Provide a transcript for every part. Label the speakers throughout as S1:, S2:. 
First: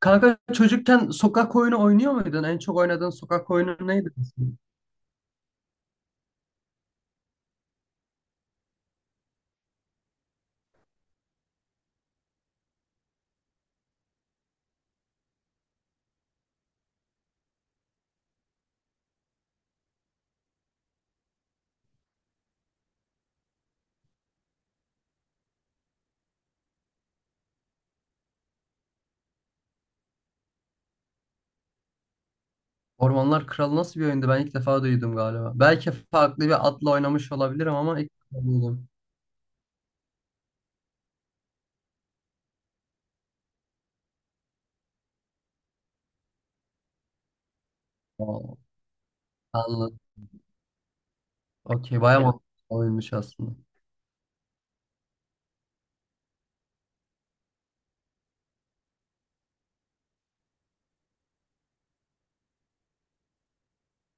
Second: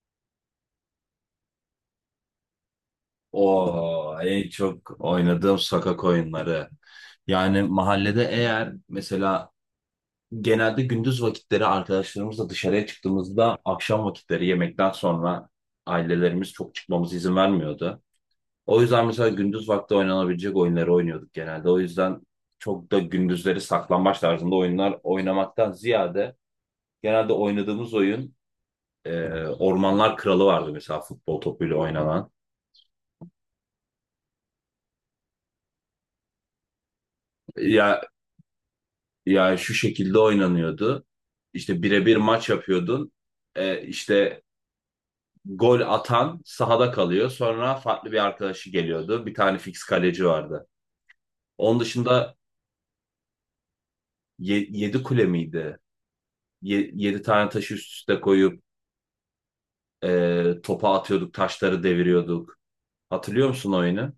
S1: Kanka çocukken sokak oyunu oynuyor muydun? En çok oynadığın sokak oyunu neydi?
S2: O en
S1: mesela?
S2: çok oynadığım sokak oyunları. Yani mahallede, eğer mesela genelde gündüz vakitleri arkadaşlarımızla dışarıya çıktığımızda akşam vakitleri yemekten sonra ailelerimiz çok çıkmamıza izin vermiyordu. O yüzden mesela gündüz vakti oynanabilecek oyunları oynuyorduk genelde. O yüzden çok da gündüzleri saklambaç tarzında oyunlar oynamaktan ziyade genelde oynadığımız oyun Ormanlar Kralı vardı, mesela futbol topuyla oynanan.
S1: Ormanlar Kralı nasıl bir oyundu? Ben ilk defa duydum galiba. Belki farklı bir adla oynamış olabilirim
S2: Ya
S1: ama ilk defa duydum.
S2: Yani şu şekilde oynanıyordu. İşte birebir maç yapıyordun. İşte gol atan sahada kalıyor. Sonra farklı bir
S1: Wow.
S2: arkadaşı geliyordu. Bir tane fix
S1: Anladım.
S2: kaleci vardı. Onun
S1: Okey bayağı
S2: dışında
S1: mantıklı oyunmuş aslında.
S2: 7 kule miydi? 7 tane taşı üst üste koyup topa atıyorduk, taşları deviriyorduk. Hatırlıyor musun oyunu?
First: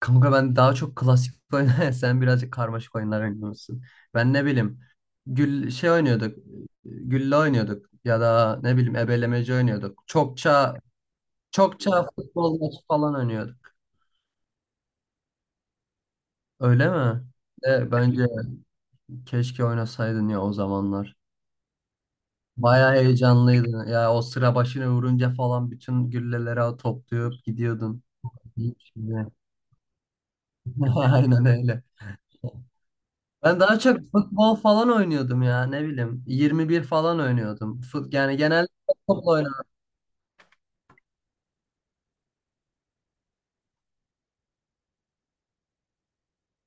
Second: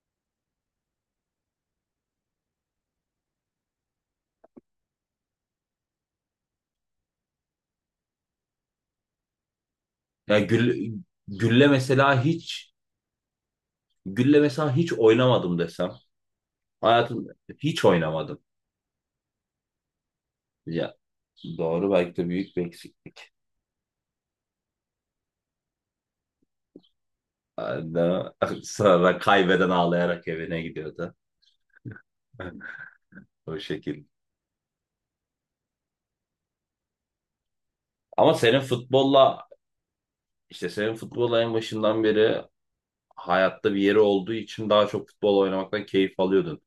S1: Kanka ben daha çok klasik oynar. Sen birazcık karmaşık oyunlar oynuyorsun. Ben ne bileyim. Şey oynuyorduk. Gülle oynuyorduk. Ya da ne bileyim ebelemeci oynuyorduk.
S2: Ya gül, gülle
S1: Çokça
S2: mesela
S1: futbol
S2: hiç
S1: maçı falan oynuyorduk.
S2: Gülle mesela hiç oynamadım desem.
S1: Öyle mi?
S2: Hayatım hiç
S1: Bence
S2: oynamadım.
S1: keşke oynasaydın ya o
S2: Ya,
S1: zamanlar.
S2: doğru, belki de büyük bir
S1: Bayağı
S2: eksik.
S1: heyecanlıydın. Ya o sıra başına vurunca falan bütün gülleleri toplayıp gidiyordun.
S2: Aynen.
S1: Hiç
S2: Sonra
S1: bile.
S2: kaybeden ağlayarak evine gidiyordu.
S1: Aynen öyle.
S2: O
S1: Ben daha çok
S2: şekil.
S1: futbol falan oynuyordum ya ne bileyim. 21 falan oynuyordum.
S2: Ama
S1: Yani
S2: senin
S1: genelde topla
S2: futbolla
S1: oynardım.
S2: işte senin futbolla en başından beri hayatta bir yeri olduğu için daha çok futbol oynamaktan keyif alıyordun.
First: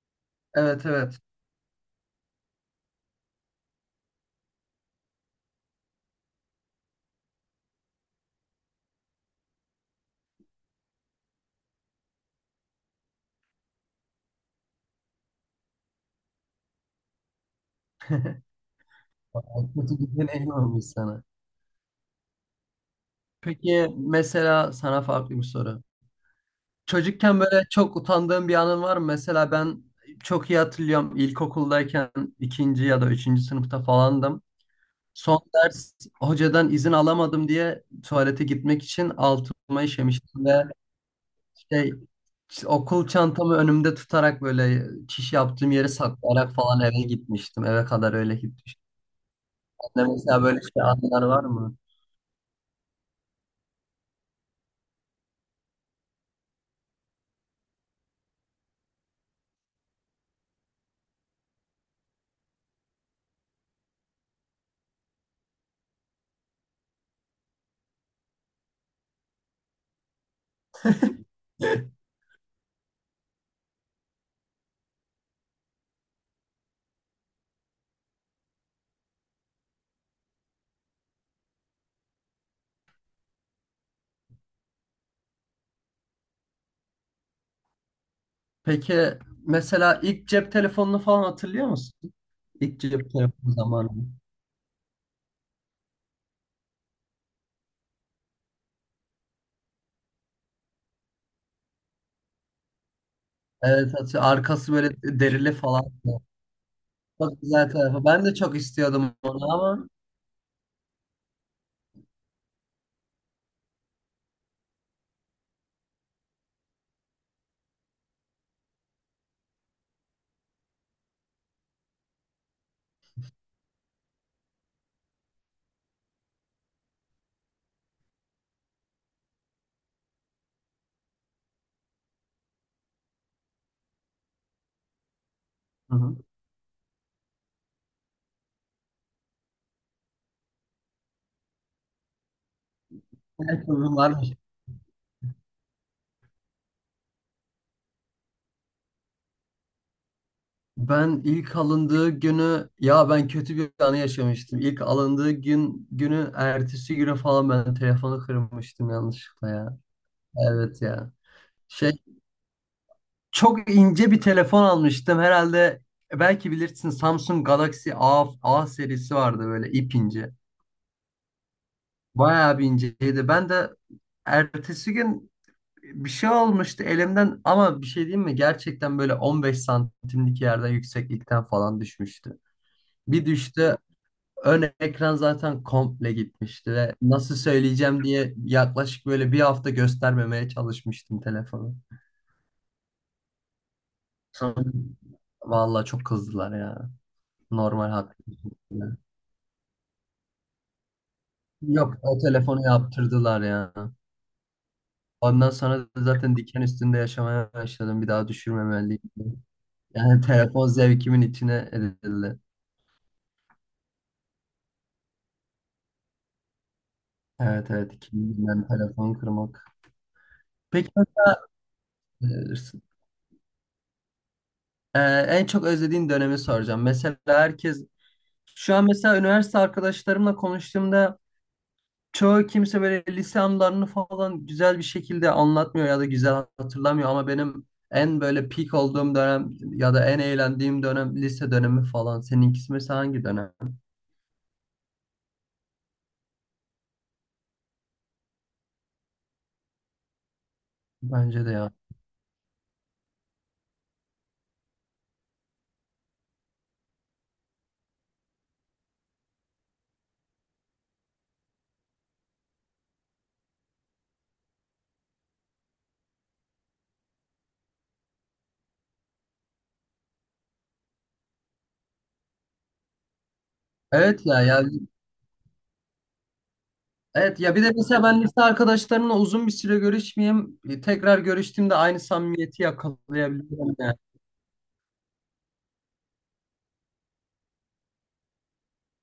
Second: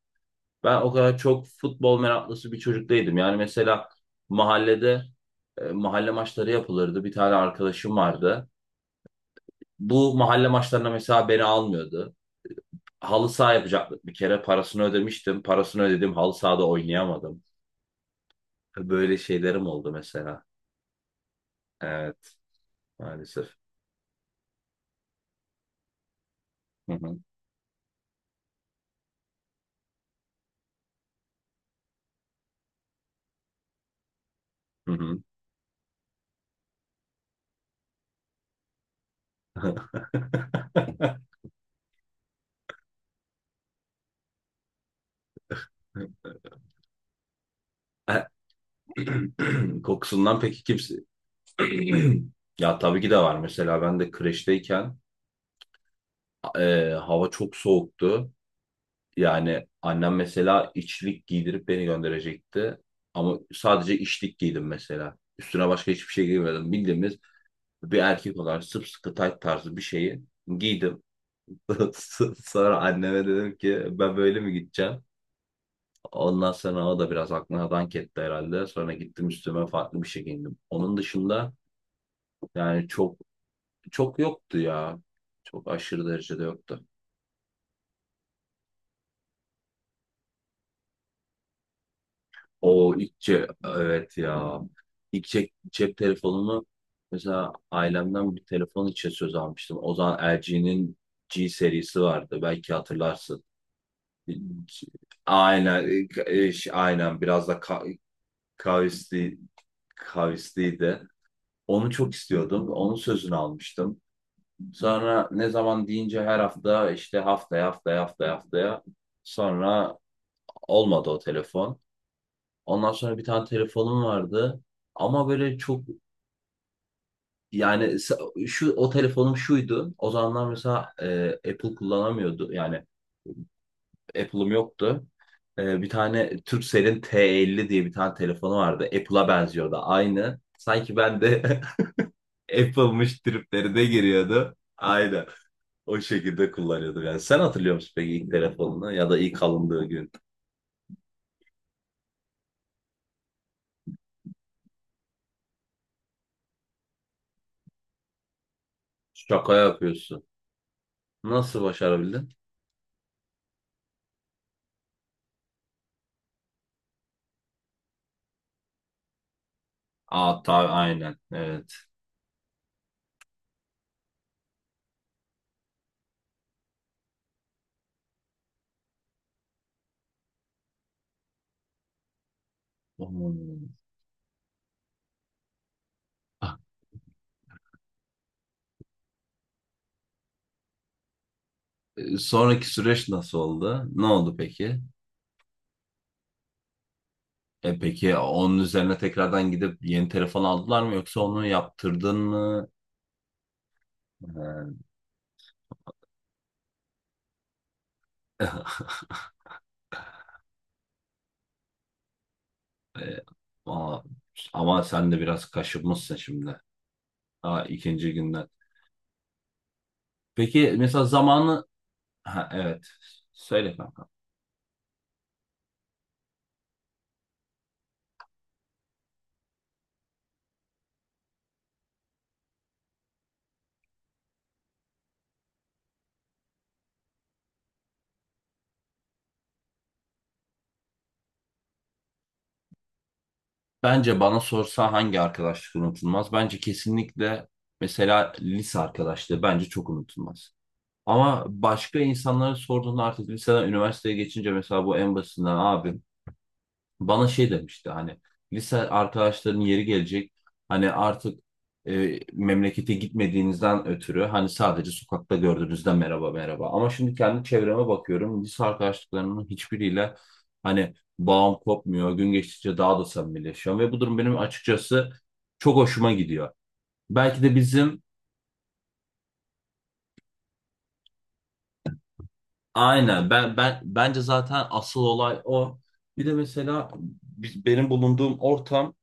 S2: Ben
S1: Evet,
S2: o kadar
S1: evet.
S2: çok futbol meraklısı bir çocuk değildim. Yani mesela mahallede, mahalle maçları yapılırdı. Bir tane arkadaşım vardı. Bu mahalle maçlarına mesela beni almıyordu. Halı saha yapacaktık bir kere. Parasını ödemiştim. Parasını ödedim. Halı sahada oynayamadım. Böyle şeylerim oldu
S1: Kötü bir
S2: mesela.
S1: deneyim olmuş sana.
S2: Evet. Maalesef.
S1: Peki mesela sana farklı bir soru.
S2: Hı hı.
S1: Çocukken böyle çok utandığım bir anın var mı? Mesela ben çok iyi hatırlıyorum ilkokuldayken ikinci ya da üçüncü sınıfta falandım.
S2: Hı hı.
S1: Son ders hocadan izin alamadım diye tuvalete gitmek için altıma işemiştim ve şey, okul çantamı önümde tutarak böyle çiş yaptığım yeri saklayarak falan eve gitmiştim. Eve kadar öyle gitmiştim. Sende
S2: Kokusundan
S1: mesela böyle
S2: peki
S1: şey
S2: kimse...
S1: anlar var mı?
S2: Ya, tabii ki de var. Mesela ben de kreşteyken hava çok soğuktu. Yani annem mesela içlik giydirip beni gönderecekti. Ama sadece içlik giydim mesela. Üstüne başka hiçbir şey giymedim. Bildiğimiz bir erkek olarak sımsıkı tayt tarzı bir şeyi giydim. Sonra anneme dedim ki ben böyle mi gideceğim? Ondan sonra o da biraz aklına dank etti herhalde. Sonra gittim üstüme farklı bir şey giyindim. Onun dışında yani çok çok yoktu ya. Çok aşırı derecede yoktu.
S1: Peki mesela ilk cep telefonunu falan hatırlıyor musun? İlk cep telefonu zamanı.
S2: Evet ya. İlk cep telefonunu, mesela ailemden bir telefon için söz almıştım. O zaman LG'nin G serisi vardı. Belki hatırlarsın.
S1: Evet atıyor. Arkası böyle derili falan.
S2: Aynen, aynen,
S1: Çok
S2: biraz da
S1: güzel tarafı. Ben de çok istiyordum
S2: kavisli,
S1: onu ama
S2: kavisliydi. Onu çok istiyordum. Onun sözünü almıştım. Sonra ne zaman deyince her hafta işte haftaya, haftaya, haftaya, haftaya, sonra olmadı o telefon. Ondan sonra bir tane telefonum vardı, ama böyle çok, yani sa- şu o telefonum şuydu. O zamanlar mesela Apple kullanamıyordu, yani Apple'ım yoktu. Bir
S1: hı hı.
S2: tane Turkcell'in T50 diye bir tane telefonu vardı. Apple'a benziyordu aynı. Sanki ben de Apple'mış
S1: Evet,
S2: triplerine
S1: uygun varmış.
S2: giriyordu. Aynen. O şekilde kullanıyorduk yani. Sen hatırlıyor musun peki ilk telefonunu ya da ilk alındığı gün?
S1: Ben ilk alındığı günü ya ben kötü bir anı yaşamıştım. İlk alındığı gün günü ertesi güne falan ben telefonu kırmıştım yanlışlıkla
S2: Şaka
S1: ya.
S2: yapıyorsun.
S1: Evet ya.
S2: Nasıl
S1: Şey
S2: başarabildin?
S1: Çok ince bir telefon almıştım herhalde. Belki bilirsin Samsung Galaxy A, A serisi vardı böyle ip ince.
S2: Aa, tabii, aynen. Evet.
S1: Bayağı bir inceydi. Ben de ertesi gün bir şey olmuştu elimden ama bir şey diyeyim mi? Gerçekten böyle 15 santimlik yerden yükseklikten falan düşmüştü. Bir
S2: Hmm.
S1: düştü, ön ekran zaten komple
S2: Ah,
S1: gitmişti ve nasıl söyleyeceğim diye yaklaşık böyle bir hafta göstermemeye çalışmıştım telefonu.
S2: sonraki süreç nasıl oldu? Ne oldu
S1: Sonra
S2: peki?
S1: vallahi çok kızdılar ya.
S2: E
S1: Normal haklı.
S2: peki onun üzerine tekrardan gidip yeni telefon aldılar mı yoksa onu
S1: Yok
S2: yaptırdın
S1: o telefonu
S2: mı?
S1: yaptırdılar ya.
S2: Ee,
S1: Ondan sonra da zaten diken üstünde yaşamaya başladım. Bir daha düşürmemeliyim. Yani telefon zevkimin içine edildi.
S2: e, ama, ama sen de biraz kaşınmışsın şimdi. Daha
S1: Evet, evet.
S2: ikinci günden.
S1: Kimden telefon kırmak.
S2: Peki
S1: Peki
S2: mesela zamanı... Ha, evet. Söyle.
S1: e, en çok özlediğin dönemi soracağım. Mesela herkes şu an mesela üniversite arkadaşlarımla konuştuğumda çoğu kimse böyle lise anılarını falan güzel bir şekilde anlatmıyor ya da güzel hatırlamıyor ama benim en böyle peak olduğum dönem ya da en eğlendiğim dönem lise dönemi falan. Seninkisi mesela hangi dönem?
S2: Bence bana sorsa hangi arkadaşlık unutulmaz? Bence kesinlikle mesela lise arkadaşlığı bence çok unutulmaz. Ama
S1: Bence de ya.
S2: başka insanlara sorduğunda artık liseden üniversiteye geçince, mesela bu en basitinden abi bana şey demişti hani lise arkadaşlarının yeri gelecek, hani artık memlekete gitmediğinizden ötürü hani sadece sokakta gördüğünüzde merhaba merhaba, ama şimdi kendi çevreme bakıyorum lise arkadaşlıklarımın hiçbiriyle hani bağım kopmuyor, gün geçtikçe daha da samimileşiyorum ve bu durum
S1: Evet
S2: benim
S1: ya ya
S2: açıkçası çok hoşuma gidiyor.
S1: Evet
S2: Belki de
S1: ya, bir de
S2: bizim,
S1: mesela ben lise arkadaşlarımla uzun bir süre görüşmeyeyim. Tekrar görüştüğümde aynı samimiyeti
S2: aynen, ben
S1: yakalayabilirim
S2: ben
S1: yani.
S2: bence zaten asıl olay o. Bir de mesela benim bulunduğum ortam.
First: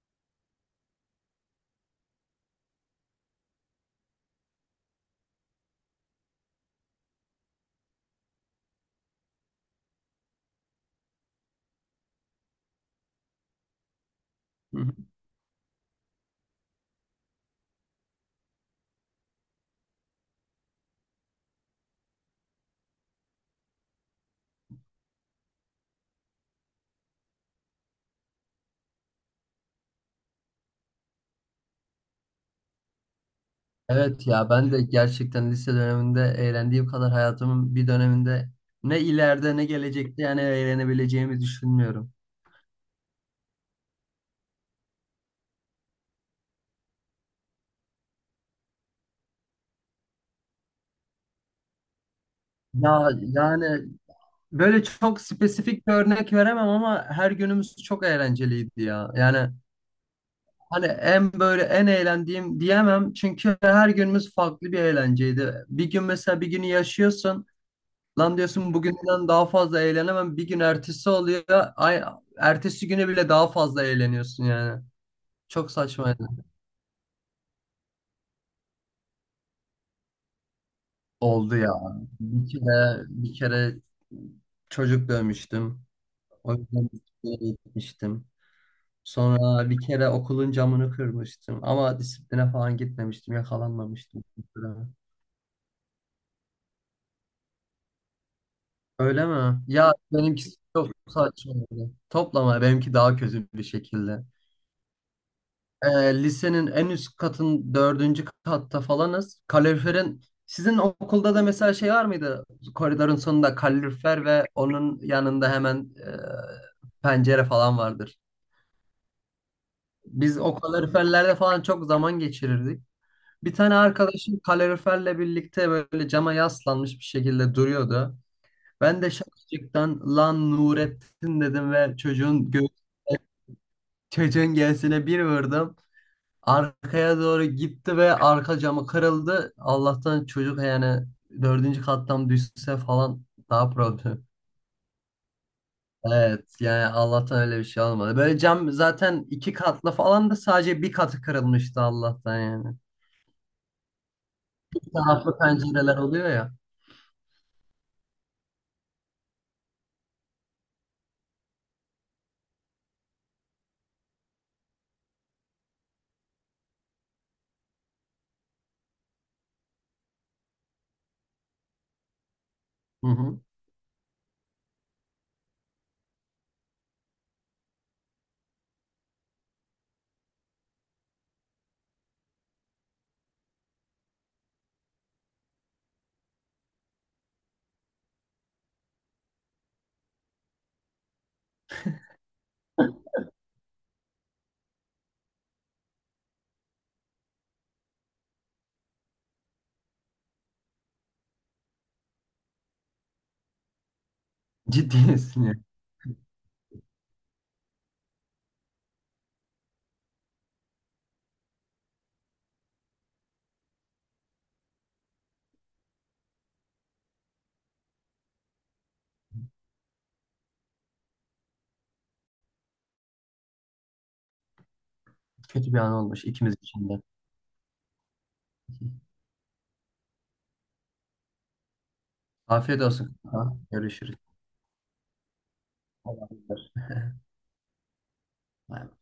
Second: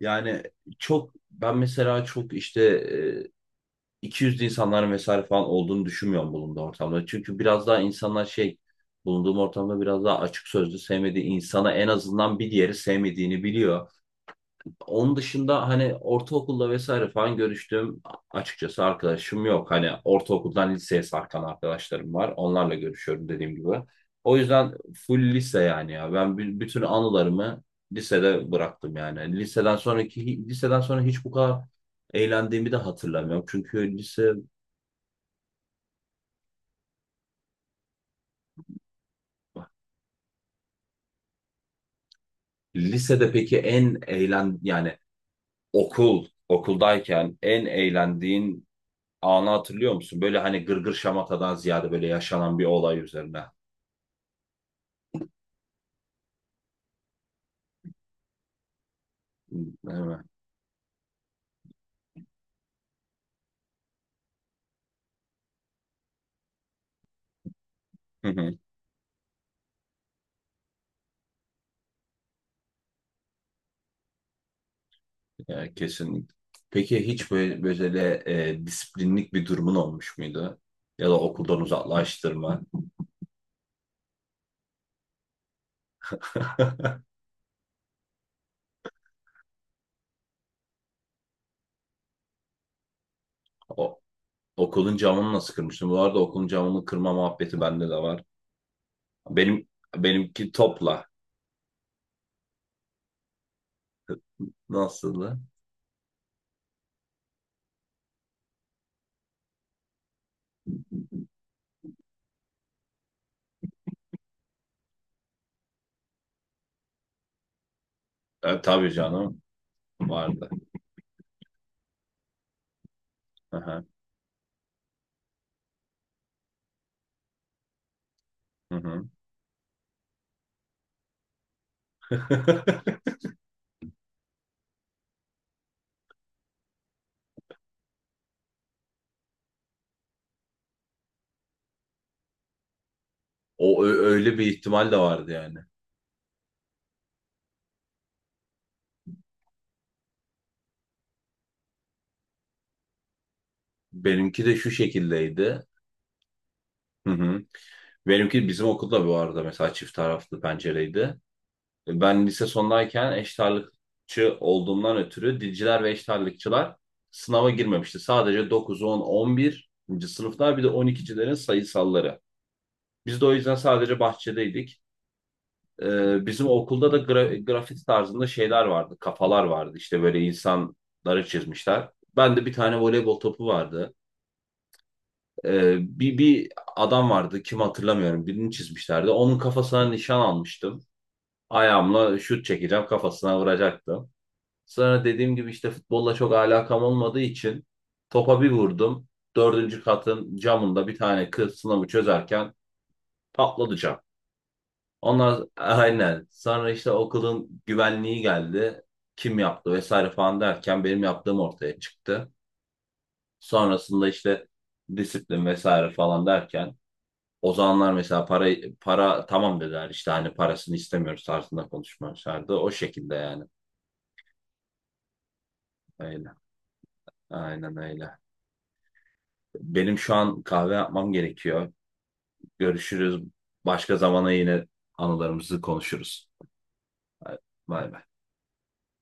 S2: Yani çok, ben mesela çok işte 200'lü insanların vesaire falan olduğunu düşünmüyorum bulunduğum ortamda. Çünkü biraz daha insanlar şey, bulunduğum ortamda biraz daha açık sözlü, sevmediği insana en azından bir diğeri sevmediğini biliyor.
S1: Hı hı.
S2: Onun dışında hani ortaokulda vesaire falan görüştüğüm açıkçası arkadaşım yok. Hani ortaokuldan liseye sarkan arkadaşlarım var. Onlarla görüşüyorum dediğim gibi. O yüzden full lise yani ya. Ben bütün anılarımı lisede bıraktım yani. Liseden sonra hiç bu kadar eğlendiğimi de hatırlamıyorum. Çünkü
S1: Evet
S2: lise
S1: ya, ben de gerçekten lise döneminde eğlendiğim kadar hayatımın bir döneminde ne ileride ne gelecekte yani eğlenebileceğimi düşünmüyorum.
S2: lisede peki en eğlen yani Okuldayken en eğlendiğin anı hatırlıyor musun? Böyle hani gırgır şamatadan ziyade böyle yaşanan bir olay
S1: Ya
S2: üzerine.
S1: yani böyle çok spesifik bir örnek veremem ama her günümüz çok eğlenceliydi ya. Yani
S2: Değil mi?
S1: hani en böyle en eğlendiğim diyemem çünkü her günümüz farklı bir eğlenceydi. Bir gün mesela bir günü yaşıyorsun.
S2: Hı
S1: Lan
S2: hı.
S1: diyorsun bugünden daha fazla eğlenemem. Bir gün ertesi oluyor. Ay, ertesi güne bile daha fazla eğleniyorsun yani. Çok
S2: Yani
S1: saçmaydı.
S2: kesinlikle. Peki hiç böyle disiplinlik bir durumun olmuş muydu? Ya da
S1: Oldu
S2: okuldan
S1: ya.
S2: uzaklaştırma.
S1: Bir kere çocuk dövmüştüm. O yüzden disipline gitmiştim. Sonra bir kere okulun camını kırmıştım. Ama disipline falan gitmemiştim.
S2: O,
S1: Yakalanmamıştım.
S2: okulun camını nasıl kırmıştın? Bu arada okulun camını kırma muhabbeti bende de var.
S1: Öyle mi?
S2: Benim
S1: Ya
S2: Benimki
S1: benimkisi çok
S2: topla.
S1: saçmaydı. Toplama benimki daha kötü bir şekilde.
S2: Nasıldı?
S1: e, Lisenin en üst katın dördüncü katta falanız. Kaloriferin sizin okulda da mesela şey var mıydı? Koridorun sonunda kalorifer ve onun yanında hemen pencere falan vardır.
S2: Tabii canım,
S1: Biz
S2: vardı.
S1: o kaloriferlerde falan çok zaman geçirirdik. Bir tane
S2: Aha,
S1: arkadaşım kaloriferle birlikte böyle cama yaslanmış bir şekilde duruyordu.
S2: hı
S1: Ben
S2: hı.
S1: de şakacıktan lan Nurettin dedim ve çocuğun göğsüne bir vurdum. Arkaya doğru gitti ve arka camı kırıldı. Allah'tan çocuk yani dördüncü kattan düşse falan daha problem.
S2: Öyle bir ihtimal de vardı yani.
S1: Evet yani Allah'tan öyle bir şey olmadı. Böyle cam zaten iki katlı falan da sadece bir katı kırılmıştı Allah'tan yani.
S2: Benimki de şu
S1: İki taraflı
S2: şekildeydi.
S1: pencereler oluyor ya.
S2: Hı hı. Benimki, bizim okulda bu arada mesela çift taraflı pencereydi. Ben lise sondayken eşit ağırlıkçı olduğumdan ötürü dilciler ve eşit ağırlıkçılar sınava girmemişti. Sadece dokuz, on, 11. sınıflar, bir de 12'cilerin sayısalları.
S1: Hı
S2: Biz de o
S1: hı.
S2: yüzden sadece bahçedeydik. Bizim okulda da grafiti tarzında şeyler vardı, kafalar vardı. İşte böyle insanları çizmişler. Ben de bir tane voleybol topu vardı. Bir adam vardı, kim hatırlamıyorum, birini çizmişlerdi. Onun kafasına nişan almıştım. Ayağımla şut çekeceğim, kafasına vuracaktım. Sonra dediğim gibi işte futbolla çok alakam olmadığı için topa bir vurdum. Dördüncü katın camında bir tane kız sınavı çözerken patladı cam.
S1: Ciddi
S2: Onlar
S1: misin ya?
S2: aynen. Sonra işte okulun güvenliği geldi. Kim yaptı vesaire falan derken benim yaptığım ortaya çıktı. Sonrasında işte disiplin vesaire falan derken o zamanlar mesela para tamam dediler, işte hani parasını istemiyoruz tarzında konuşmamışlardı. O şekilde yani.
S1: Kötü bir an olmuş
S2: Öyle.
S1: ikimiz için de.
S2: Aynen öyle. Benim şu an kahve yapmam gerekiyor.
S1: Afiyet olsun.
S2: Görüşürüz.
S1: Ha,
S2: Başka
S1: görüşürüz.
S2: zamana yine anılarımızı
S1: Allah'a
S2: konuşuruz.
S1: emanet.
S2: Bay bay.
S1: Bay bay.